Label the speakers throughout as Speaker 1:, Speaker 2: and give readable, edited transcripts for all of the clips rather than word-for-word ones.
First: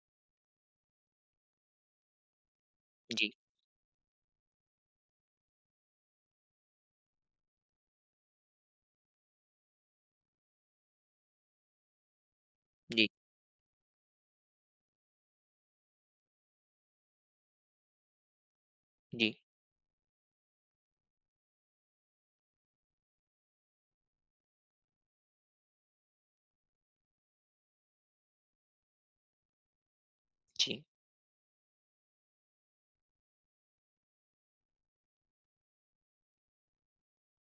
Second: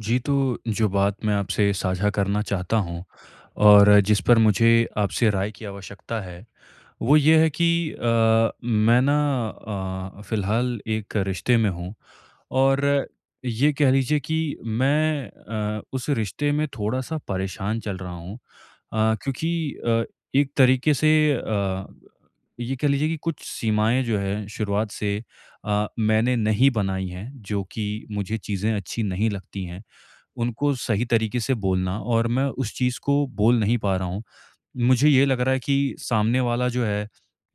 Speaker 1: जी, तो जो बात मैं आपसे साझा करना चाहता हूँ
Speaker 2: जी,
Speaker 1: और जिस पर मुझे आपसे राय की आवश्यकता है, वो ये है कि मैं ना फ़िलहाल एक रिश्ते में हूँ और
Speaker 2: जी,
Speaker 1: ये कह लीजिए कि मैं उस रिश्ते में थोड़ा-सा परेशान चल रहा हूँ
Speaker 2: जी,
Speaker 1: क्योंकि एक तरीके से ये कह लीजिए कि कुछ सीमाएँ जो हैं शुरुआत से मैंने नहीं बनाई हैं, जो कि मुझे चीज़ें अच्छी नहीं लगती हैं। उनको
Speaker 2: जी,
Speaker 1: सही तरीके से बोलना और मैं उस चीज़ को बोल नहीं पा रहा हूँ। मुझे ये लग रहा है कि सामने वाला जो है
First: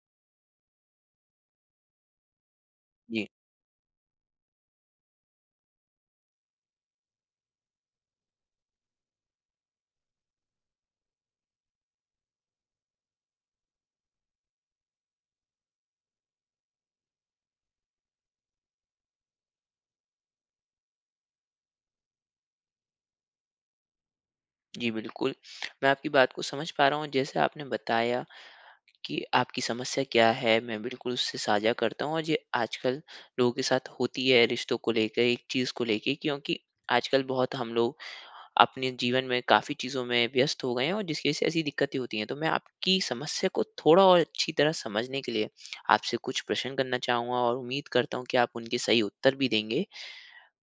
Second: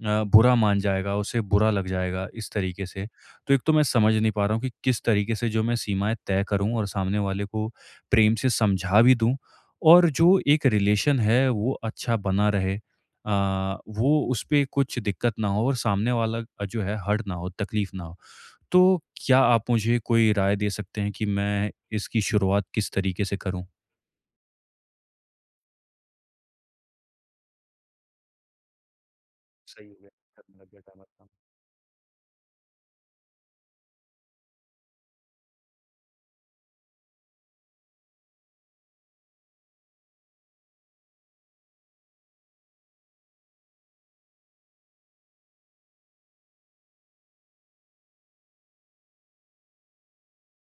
Speaker 1: बुरा मान जाएगा, उसे बुरा लग जाएगा इस तरीके से।
Speaker 2: जी,
Speaker 1: तो एक तो मैं समझ नहीं पा रहा हूँ कि किस तरीके से जो मैं सीमाएँ तय करूँ और सामने वाले को प्रेम से समझा भी दूँ और जो एक रिलेशन है वो अच्छा बना रहे। वो उसपे कुछ दिक्कत ना हो और सामने वाला जो है हर्ट ना हो, तकलीफ़ ना हो। तो क्या आप मुझे कोई राय दे सकते हैं कि मैं इसकी शुरुआत किस तरीके से करूँ?
Speaker 2: जी, बिल्कुल। मैं आपकी बात को समझ पा रहा हूँ, जैसे आपने बताया कि आपकी
Speaker 1: सही हो
Speaker 2: समस्या
Speaker 1: गया,
Speaker 2: क्या है।
Speaker 1: करने लग
Speaker 2: मैं
Speaker 1: गया काम
Speaker 2: बिल्कुल
Speaker 1: आपका।
Speaker 2: उससे साझा करता हूँ, और ये आजकल लोगों के साथ होती है, रिश्तों को लेके, एक चीज़ को लेके, क्योंकि आजकल बहुत हम लोग अपने जीवन में काफ़ी चीज़ों में व्यस्त हो गए हैं और जिसकी वज़ह से ऐसी दिक्कतें होती हैं। तो मैं आपकी समस्या को थोड़ा और अच्छी तरह समझने के लिए आपसे कुछ प्रश्न करना चाहूँगा और उम्मीद करता हूँ कि आप उनके सही उत्तर भी देंगे।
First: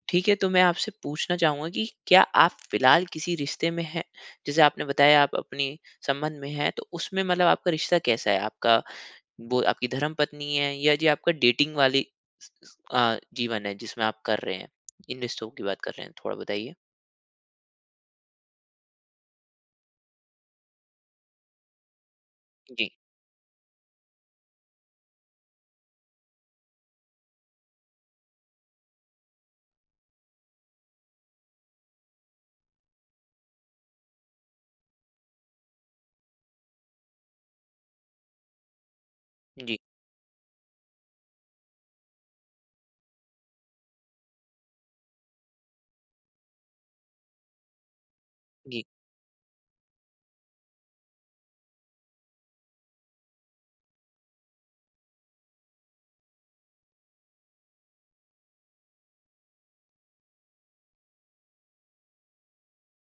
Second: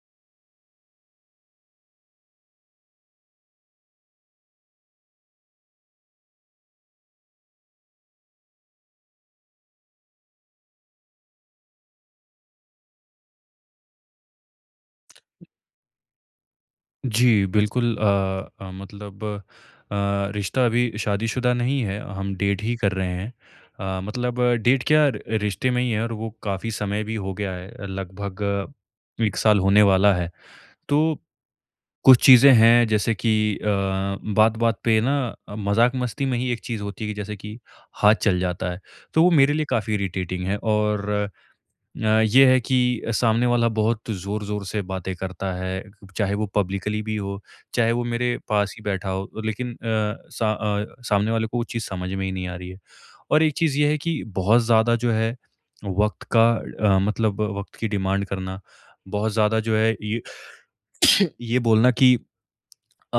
Speaker 2: ठीक है, तो मैं आपसे पूछना चाहूँगा कि क्या आप फ़िलहाल किसी रिश्ते में हैं? जैसे आपने बताया आप अपने संबंध में हैं, तो उसमें मतलब आपका रिश्ता कैसा है? आपका, वो आपकी धर्मपत्नी है या ये आपका डेटिंग वाली स स अ, जीवन है जिसमें आप कर रहे हैं? इन रिश्तों की बात कर रहे हैं, थोड़ा बताइए?
Speaker 1: जी, बिल्कुल मतलब रिश्ता अभी शादीशुदा नहीं है, हम डेट ही
Speaker 2: जी,
Speaker 1: कर रहे हैं। मतलब डेट क्या र रिश्ते में ही है और वो काफ़ी समय भी हो गया है, लगभग 1 साल होने वाला है। तो कुछ चीज़ें हैं जैसे कि बात-बात पे ना मज़ाक-मस्ती में ही एक चीज़ होती है कि जैसे कि हाथ चल जाता है, तो वो मेरे लिए
Speaker 2: जी,
Speaker 1: काफ़ी इरिटेटिंग है और ये है कि सामने वाला बहुत ज़ोर-ज़ोर से बातें करता है, चाहे वो पब्लिकली भी हो, चाहे वो मेरे पास ही
Speaker 2: जी,
Speaker 1: बैठा हो, लेकिन सामने वाले को वो चीज़ समझ में ही नहीं आ रही है। और एक चीज़ ये है कि बहुत ज़्यादा जो है वक़्त का मतलब वक़्त की डिमांड करना, बहुत ज़्यादा जो है ये ये बोलना कि अ,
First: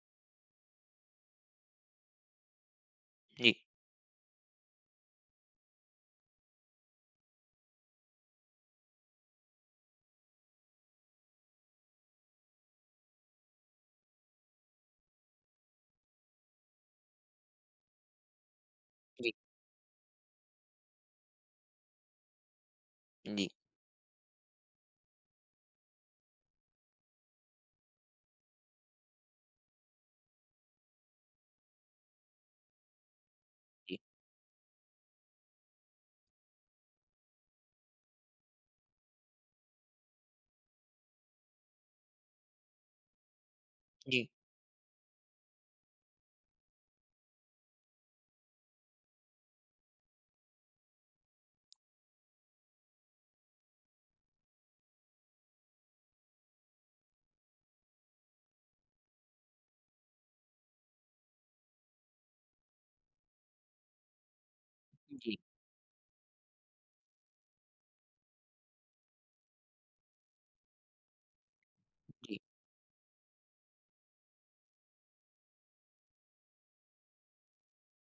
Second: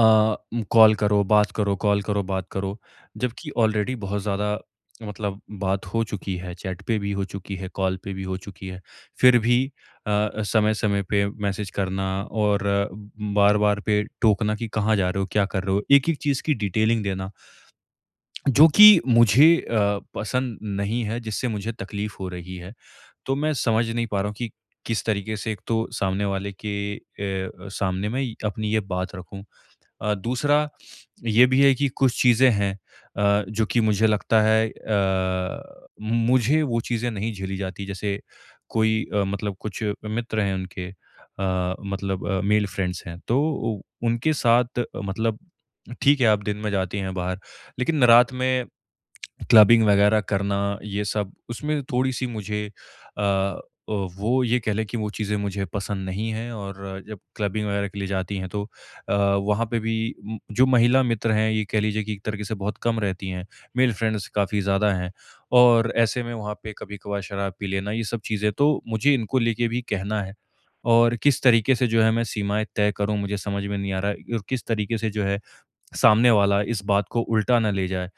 Speaker 1: कॉल करो, बात करो, कॉल करो, बात करो। जबकि
Speaker 2: जी,
Speaker 1: ऑलरेडी बहुत ज़्यादा मतलब बात हो चुकी है, चैट पे भी हो चुकी है, कॉल पे भी हो चुकी है। फिर भी समय-समय पे मैसेज करना और बार-बार पे टोकना कि कहाँ जा रहे हो, क्या कर रहे हो, एक-एक चीज़ की डिटेलिंग देना, जो कि
Speaker 2: जी,
Speaker 1: मुझे पसंद नहीं है, जिससे मुझे तकलीफ़ हो रही है। तो
Speaker 2: जी,
Speaker 1: मैं समझ नहीं पा रहा हूँ कि किस तरीके से एक तो सामने वाले के सामने मैं अपनी ये बात रखूँ। दूसरा ये भी है कि कुछ चीज़ें हैं जो कि
Speaker 2: जी,
Speaker 1: मुझे लगता है मुझे वो चीज़ें नहीं झेली जाती जैसे कोई मतलब कुछ मित्र हैं उनके मतलब मेल फ्रेंड्स हैं तो
Speaker 2: जी,
Speaker 1: उनके साथ मतलब ठीक है आप दिन में जाती हैं बाहर लेकिन रात में क्लबिंग वगैरह करना ये सब उसमें थोड़ी-सी मुझे अ वो ये कह लें कि वो चीज़ें मुझे पसंद नहीं हैं और जब क्लबिंग वगैरह के लिए जाती हैं तो वहाँ पे भी जो महिला मित्र हैं ये कह लीजिए कि एक तरीके से बहुत कम रहती हैं, मेल फ्रेंड्स काफ़ी ज़्यादा हैं
Speaker 2: जी, जी,
Speaker 1: और ऐसे में वहाँ पे कभी-कभार शराब पी लेना ये सब चीज़ें तो मुझे इनको लेके भी कहना है और किस तरीके से जो है मैं
Speaker 2: जी,
Speaker 1: सीमाएँ तय करूँ मुझे समझ में नहीं आ रहा है और किस तरीके से जो है सामने वाला इस बात को उल्टा ना ले जाए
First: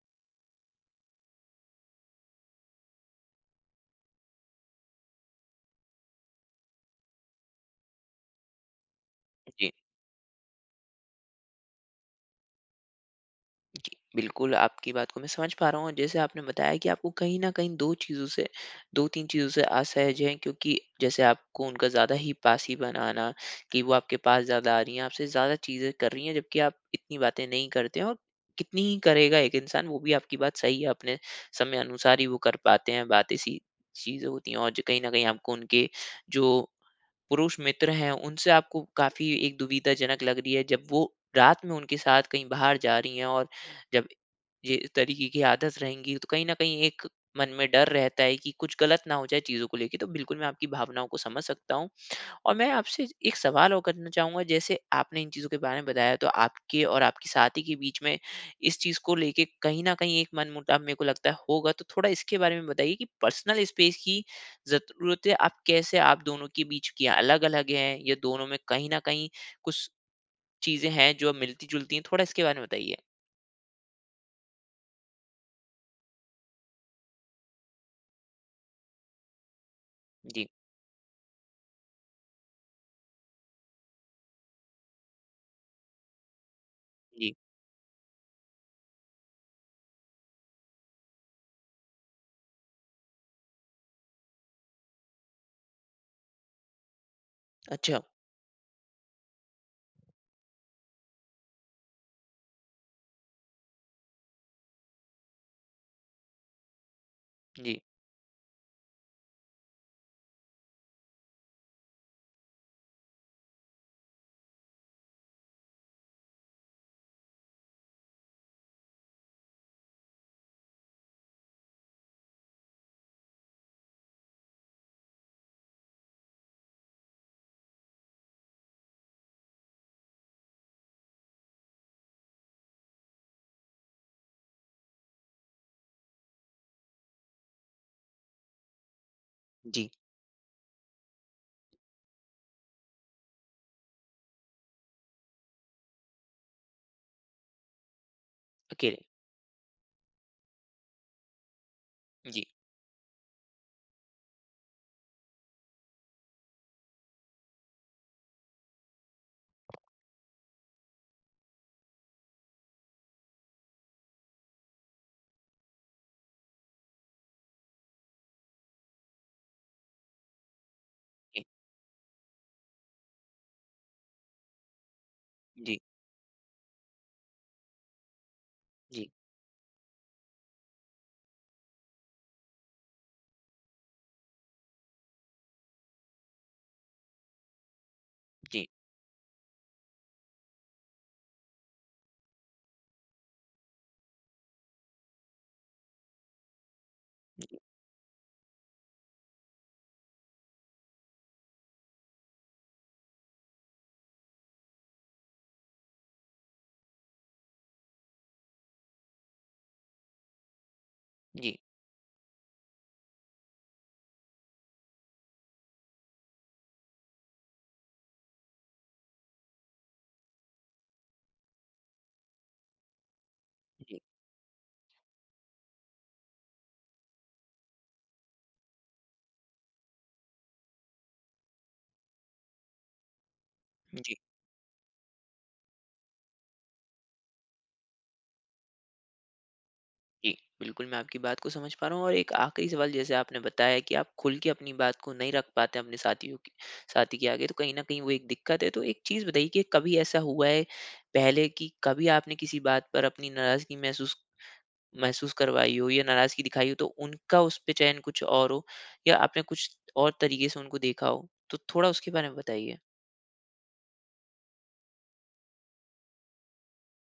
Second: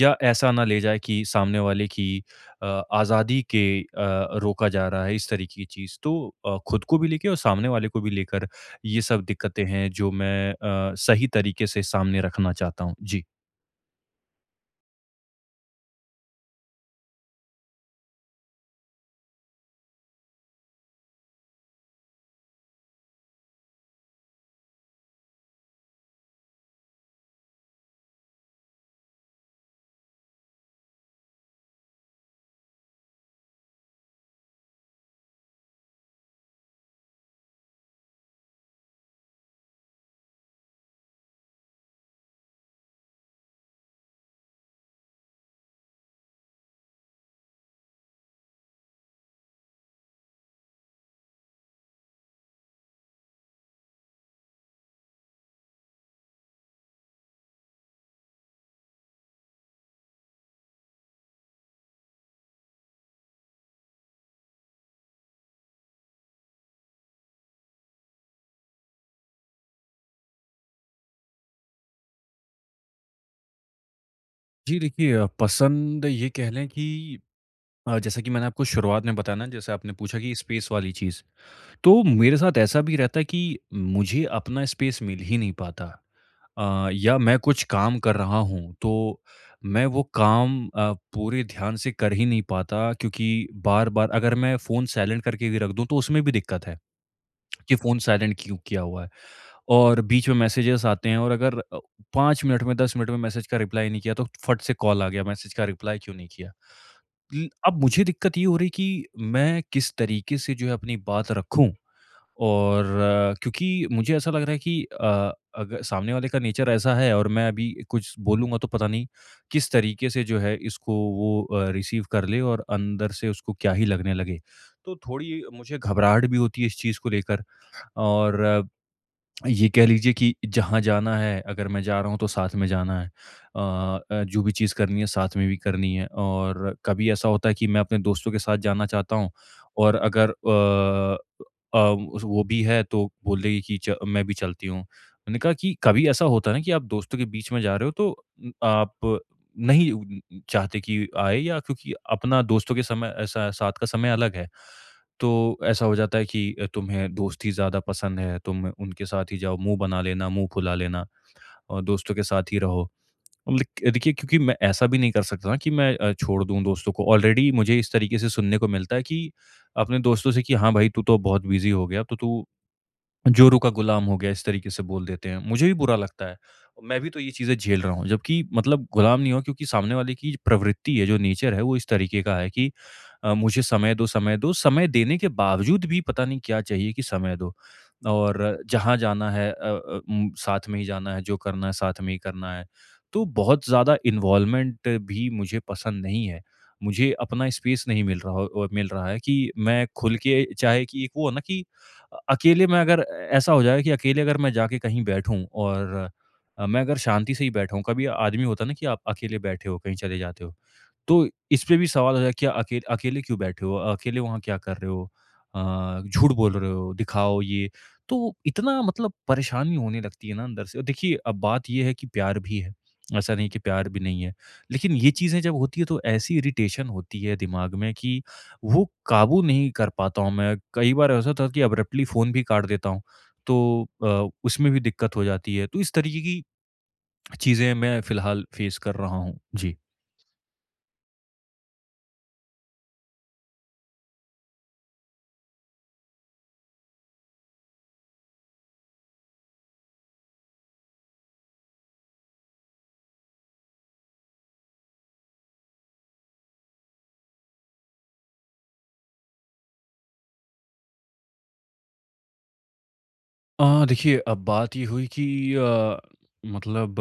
Speaker 1: या ऐसा ना ले जाए कि सामने वाले की अ, आज़ादी के रोका जा रहा है इस तरीके की चीज़। तो खुद को भी लेके और सामने वाले को भी लेकर ये सब दिक्कतें
Speaker 2: जी।
Speaker 1: हैं जो मैं सही तरीके से सामने रखना चाहता हूँ। जी।
Speaker 2: जी, बिल्कुल आपकी बात को मैं समझ पा रहा हूँ। जैसे आपने बताया कि आपको कहीं न कहीं 2 चीज़ों से, 2-3 चीज़ों से असहज हैं, क्योंकि जैसे आपको उनका ज़्यादा ही पास ही बनाना, कि वो आपके पास ज़्यादा आ रही हैं, आपसे ज़्यादा चीज़ें कर रही हैं जबकि आप इतनी बातें नहीं करते हैं, और कितनी ही करेगा एक इंसान, वो भी आपकी बात सही है, अपने समय अनुसार ही वो कर पाते हैं, बातें सी चीज़ें होती हैं, और जो कहीं न कहीं आपको उनके जो पुरुष मित्र हैं, उनसे आपको काफ़ी एक दुविधाजनक लग रही है, जब वो रात में उनके साथ कहीं बाहर जा रही हैं, और जब ये इस तरीके की आदत रहेंगी, तो कहीं न कहीं एक मन में डर रहता है कि कुछ गलत ना हो जाए चीज़ों को लेके। तो बिल्कुल, मैं आपकी भावनाओं को समझ सकता हूँ, और मैं आपसे एक सवाल और करना चाहूँगा। जैसे आपने इन चीज़ों के बारे में बताया, तो आपके और आपकी साथी के बीच में इस चीज़ को लेके कहीं न कहीं एक मनमुटाव मेरे को लगता है होगा। तो थोड़ा इसके बारे में बताइए कि पर्सनल स्पेस की ज़रूरतें आप कैसे, आप दोनों के बीच की अलग-अलग हैं, या दोनों में कहीं न कहीं कुछ चीज़ें हैं जो मिलती-जुलती हैं? थोड़ा इसके बारे में बताइए।
Speaker 1: जी देखिए पसंद ये कह लें कि जैसा कि मैंने आपको शुरुआत में बताया ना जैसे आपने पूछा कि
Speaker 2: जी,
Speaker 1: स्पेस वाली चीज़। तो मेरे साथ ऐसा भी रहता है कि मुझे अपना स्पेस मिल ही नहीं पाता या
Speaker 2: जी।
Speaker 1: मैं कुछ काम कर रहा हूँ तो मैं वो काम पूरे ध्यान से कर ही नहीं पाता क्योंकि बार बार अगर मैं फ़ोन साइलेंट करके भी रख दूँ तो उसमें भी दिक्कत है कि फ़ोन
Speaker 2: अच्छा।
Speaker 1: साइलेंट क्यों किया हुआ है और बीच में मैसेजेस आते हैं और अगर 5 मिनट में 10 मिनट में मैसेज का रिप्लाई नहीं किया तो फट से कॉल आ गया मैसेज का रिप्लाई क्यों नहीं किया
Speaker 2: जी,
Speaker 1: अब मुझे दिक्कत ये हो रही कि मैं किस तरीके से जो है अपनी बात रखूं और क्योंकि मुझे ऐसा लग रहा है कि अगर सामने वाले का नेचर ऐसा है और मैं अभी कुछ बोलूँगा तो पता नहीं किस तरीके से जो है इसको वो रिसीव कर ले और अंदर से उसको क्या ही लगने लगे। तो थोड़ी मुझे घबराहट भी होती है इस चीज़ को लेकर और ये कह लीजिए कि जहाँ जाना है अगर मैं जा रहा हूँ तो साथ में जाना है। अ जो भी चीज़ करनी है साथ में भी करनी है और कभी ऐसा होता है कि मैं अपने दोस्तों के साथ जाना चाहता हूँ
Speaker 2: जी।
Speaker 1: और अगर अ, उस वो भी है तो बोल देगी कि च मैं भी चलती हूँ। मैंने कहा कि कभी ऐसा होता है ना कि आप दोस्तों के बीच में जा रहे हो तो
Speaker 2: अकेले।
Speaker 1: आप नहीं चाहते कि आए या क्योंकि अपना
Speaker 2: जी,
Speaker 1: दोस्तों के समय ऐसा साथ का समय अलग है। तो ऐसा हो जाता है कि तुम्हें दोस्ती ज़्यादा पसंद है, तुम उनके साथ ही जाओ, मुँह बना लेना, मुँह फुला लेना और दोस्तों के साथ ही रहो। अब लिक देखिए क्योंकि मैं ऐसा भी नहीं कर सकता ना कि मैं छोड़ दूँ दोस्तों को। ऑलरेडी मुझे इस तरीके से सुनने को मिलता है कि अपने दोस्तों से कि हाँ भाई, तू तो
Speaker 2: जी,
Speaker 1: बहुत बिज़ी हो गया, तो तू जोरू का गुलाम हो गया इस तरीके से बोल देते हैं। मुझे भी
Speaker 2: जी,
Speaker 1: बुरा लगता है। मैं भी तो ये चीज़ें झेल रहा हूँ जबकि मतलब
Speaker 2: जी,
Speaker 1: गुलाम नहीं हुआ क्योंकि सामने वाले की प्रवृत्ति है जो नेचर है वो इस तरीके का है कि मुझे समय दो, समय दो, समय देने के बावजूद भी पता नहीं क्या चाहिए कि समय दो। और
Speaker 2: जी,
Speaker 1: जहाँ जाना है साथ में ही जाना है, जो करना है साथ में ही करना है। तो बहुत ज़्यादा इन्वॉल्वमेंट भी मुझे पसंद नहीं है। मुझे अपना स्पेस नहीं मिल रहा हो मिल रहा है कि मैं खुल के चाहे कि एक वो हो ना कि अकेले में अगर ऐसा हो जाए कि अकेले अगर मैं जाके कहीं बैठूँ और मैं अगर शांति से ही बैठा हूँ, कभी आदमी होता है ना कि आप अकेले बैठे हो, कहीं चले जाते हो, तो
Speaker 2: जी,
Speaker 1: इस पे भी सवाल हो जाए क्या अकेले क्यों बैठे हो? अकेले वहाँ क्या कर रहे हो? अ, झूठ बोल रहे हो, दिखाओ ये। तो इतना मतलब परेशानी होने लगती है ना अंदर से और देखिए अब बात ये है कि प्यार भी है, ऐसा नहीं कि प्यार
Speaker 2: जी, जी,
Speaker 1: भी नहीं है। लेकिन ये चीज़ें जब होती है तो ऐसी इरिटेशन होती है दिमाग में कि वो काबू नहीं कर पाता हूँ मैं। कई बार ऐसा था कि अब्रप्टली फ़ोन भी काट देता हूँ, तो
Speaker 2: जी।
Speaker 1: उसमें भी दिक्कत हो जाती है। तो इस तरीके की चीज़ें मैं फ़िलहाल फ़ेस कर रहा हूँ। जी।
Speaker 2: जी, बिल्कुल मैं आपकी बात को समझ पा रहा हूँ, और एक आखिरी सवाल। जैसे आपने बताया कि आप खुल के अपनी बात को नहीं रख पाते हैं अपने साथियों के, साथी के आगे, तो कहीं न कहीं वो एक दिक्कत है। तो एक चीज़ बताइए कि कभी ऐसा हुआ है पहले, कि कभी आपने किसी बात पर अपनी नाराज़गी महसूस महसूस करवाई हो या नाराज़गी दिखाई हो, तो उनका उस पे चयन कुछ और हो, या आपने कुछ और तरीके से उनको देखा हो? तो थोड़ा उसके बारे में बताइए?
Speaker 1: देखिए अब बात ये हुई कि अ, मतलब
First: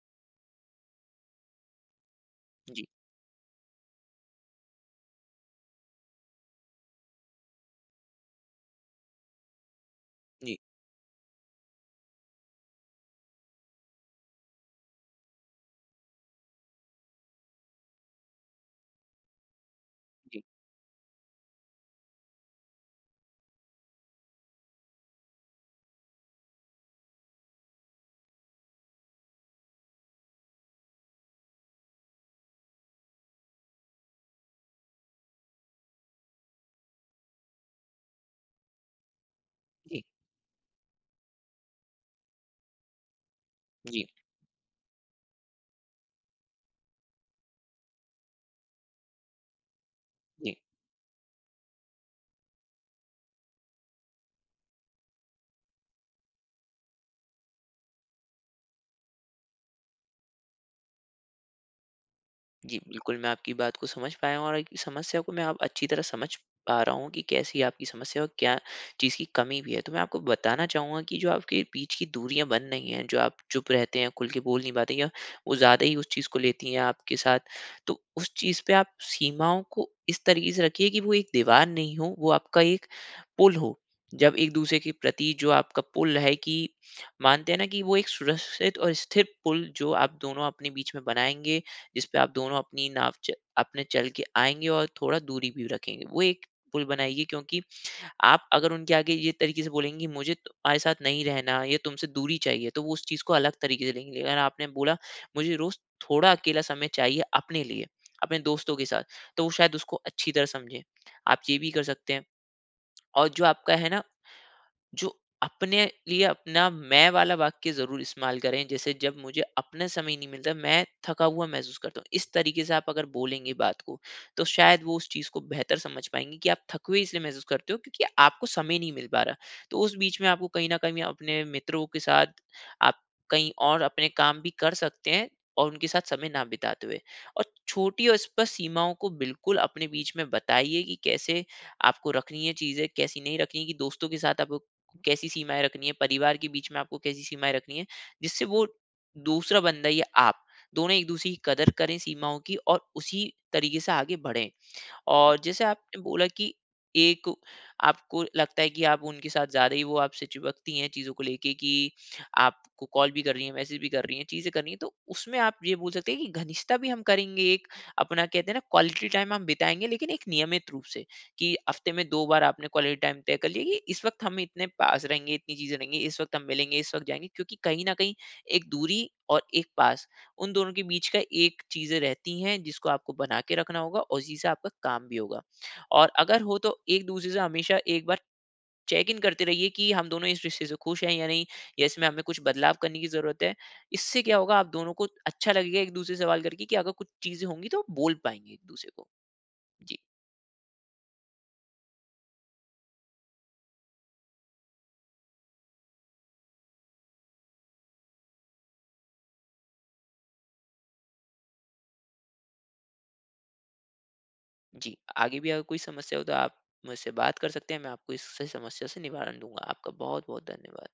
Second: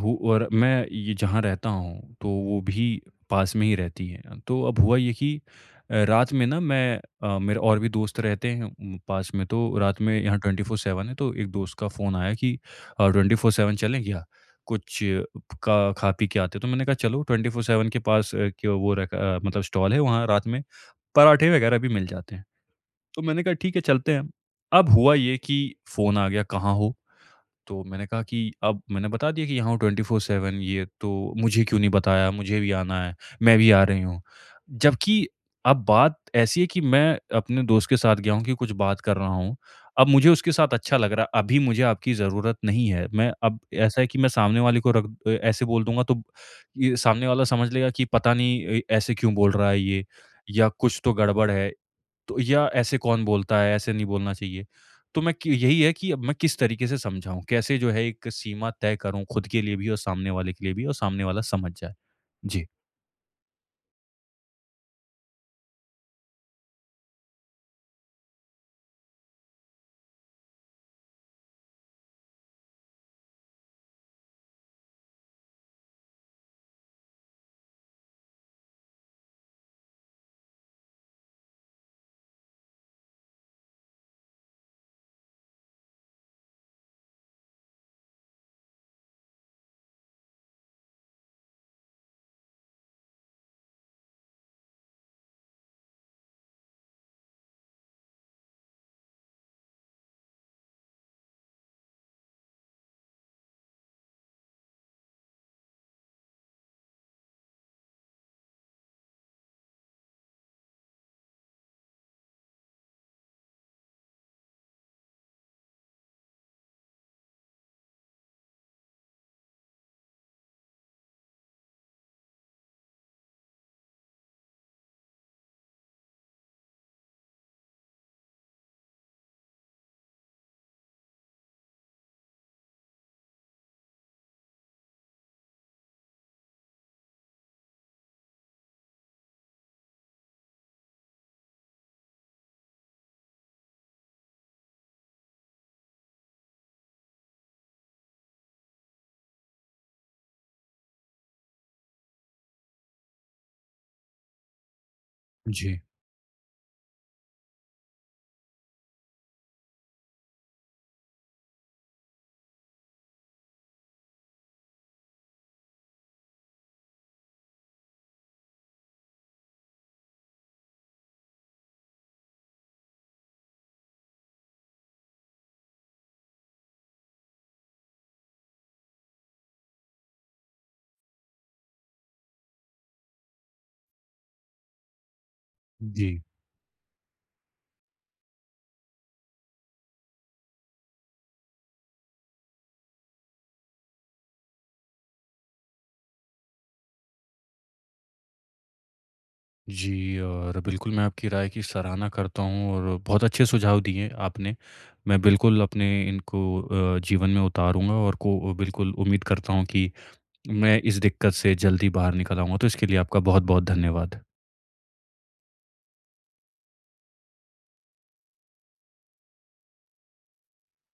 Speaker 1: हूँ और मैं ये जहाँ रहता हूँ तो वो
Speaker 2: जी,
Speaker 1: भी पास में ही रहती है। तो अब हुआ ये कि रात में ना मैं मेरे और भी दोस्त रहते हैं पास में तो रात में यहाँ
Speaker 2: जी,
Speaker 1: 24/7 है तो एक दोस्त का फ़ोन आया कि 24/7 चलें क्या? कुछ का खा पी के आते हैं। तो मैंने कहा चलो 24/7 के पास के वो रखा मतलब स्टॉल है वहाँ
Speaker 2: जी,
Speaker 1: रात में पराठे वग़ैरह भी मिल जाते हैं। तो मैंने कहा ठीक है चलते हैं। अब हुआ ये कि फ़ोन आ गया कहाँ हो? तो मैंने कहा कि अब मैंने बता दिया कि यहाँ हूँ 24/7 ये तो मुझे क्यों नहीं बताया? मुझे भी आना है, मैं भी आ रही हूँ। जबकि अब बात ऐसी है कि मैं अपने दोस्त के साथ गया हूँ कि कुछ बात कर रहा हूँ।
Speaker 2: जी,
Speaker 1: अब मुझे उसके साथ अच्छा लग रहा है, अभी मुझे आपकी ज़रूरत नहीं है। मैं अब ऐसा
Speaker 2: जी,
Speaker 1: है कि मैं सामने वाले को रख ऐसे बोल दूँगा तो ये सामने वाला समझ लेगा कि पता नहीं ए ऐसे क्यों बोल रहा है ये
Speaker 2: जी।
Speaker 1: या कुछ तो गड़बड़ है। तो या ऐसे कौन बोलता है, ऐसे नहीं बोलना चाहिए। तो मैं कि यही है कि अब मैं किस तरीके से समझाऊँ? कैसे जो है एक सीमा तय करूँ खुद के लिए भी और सामने वाले के लिए भी और सामने वाला समझ जाए? जी।
Speaker 2: जी, बिल्कुल मैं आपकी बात को समझ पाया हूँ, और आपकी समस्या को मैं अब अच्छी तरह समझ पा रहा हूँ कि कैसी आपकी समस्या और क्या चीज़ की कमी भी है। तो मैं आपको बताना चाहूँगा कि जो आपके बीच की दूरियाँ बन रही हैं, जो आप चुप रहते हैं, खुल के बोल नहीं पाते, या वो ज़्यादा ही उस चीज़ को लेती हैं आपके साथ, तो उस चीज़ पे आप सीमाओं को इस तरीके से रखिए कि वो एक दीवार नहीं हो, वो आपका एक पुल हो। जब एक-दूसरे के प्रति जो आपका पुल है, कि मानते हैं ना कि वो एक सुरक्षित और स्थिर पुल जो आप दोनों अपने बीच में बनाएँगे, जिस पे आप दोनों अपनी नाव च अपने चल के आएँगे और थोड़ा दूरी भी रखेंगे। वो एक पुल बनाइए, क्योंकि आप अगर उनके आगे ये तरीके से बोलेंगे कि मुझे तुम्हारे साथ नहीं रहना, ये तुमसे दूरी चाहिए, तो वो उस चीज़ को अलग तरीके से लेंगे। अगर आपने बोला, मुझे रोज़ थोड़ा अकेला समय चाहिए अपने लिए, अपने दोस्तों के साथ, तो वो शायद उसको अच्छी तरह समझें। आप ये भी कर सकते हैं, और जो आपका है ना, जो अपने लिए, अपना मैं वाला वाक्य जरूर इस्तेमाल करें, जैसे, जब मुझे अपना समय नहीं मिलता मैं थका हुआ महसूस करता हूँ, इस तरीके से आप अगर बोलेंगे बात को, तो शायद वो उस चीज़ को बेहतर समझ पाएंगे कि आप थके हुए इसलिए महसूस करते हो क्योंकि आपको समय नहीं मिल पा रहा। तो उस बीच में आपको कहीं ना कहीं अपने मित्रों के साथ, आप कहीं और अपने काम भी कर सकते हैं, और उनके साथ समय ना बिताते हुए, और छोटी और स्पष्ट सीमाओं को बिल्कुल अपने बीच में बताइए कि कैसे आपको रखनी है चीजें, कैसी नहीं रखनी है, कि दोस्तों के साथ आपको कैसी सीमाएं रखनी है, परिवार के बीच में आपको कैसी सीमाएं रखनी है, जिससे वो दूसरा बंदा, या आप दोनों एक दूसरे की कदर करें सीमाओं की, और उसी तरीके से आगे बढ़ें। और जैसे
Speaker 1: जी,
Speaker 2: आपने बोला कि एक आपको लगता है कि आप उनके साथ ज़्यादा ही, वो आपसे चिपकती हैं चीज़ों को लेके, कि आपको कॉल भी कर रही हैं, मैसेज भी कर रही हैं, चीज़ें कर रही हैं, तो उसमें आप ये बोल सकते हैं कि घनिष्ठता भी हम करेंगे, एक अपना कहते हैं ना, क्वालिटी टाइम हम बिताएँगे, लेकिन एक नियमित रूप से, कि हफ्ते में 2 बार आपने क्वालिटी टाइम तय कर लिया कि इस वक्त हम इतने पास रहेंगे, इतनी चीज़ें रहेंगी, इस वक्त हम मिलेंगे, इस वक्त जाएँगे, क्योंकि कहीं न कहीं एक दूरी और एक पास, उन दोनों के बीच का एक चीज़ें रहती हैं जिसको आपको बना के रखना होगा, और उसी से आपका काम भी होगा।
Speaker 1: जी।
Speaker 2: और अगर हो तो एक दूसरे से हमेशा एक बार चेक-इन करते रहिए कि हम दोनों इस रिश्ते से खुश हैं या नहीं, या इसमें हमें कुछ बदलाव करने की ज़रूरत है। इससे क्या होगा, आप दोनों को अच्छा लगेगा एक दूसरे से सवाल करके, कि अगर कुछ चीज़ें होंगी तो बोल पाएँगे एक दूसरे को। जी,
Speaker 1: जी, और बिल्कुल मैं आपकी राय की सराहना करता हूँ और बहुत अच्छे सुझाव दिए आपने। मैं बिल्कुल अपने इनको जीवन में उतारूँगा और को बिल्कुल उम्मीद करता हूँ कि मैं इस दिक्कत से जल्दी बाहर निकल आऊँगा। तो इसके लिए आपका बहुत-बहुत धन्यवाद।
Speaker 2: जी। आगे भी अगर कोई समस्या हो तो आप मुझसे बात कर सकते हैं। मैं आपको इस समस्या से निवारण दूँगा। आपका बहुत-बहुत धन्यवाद।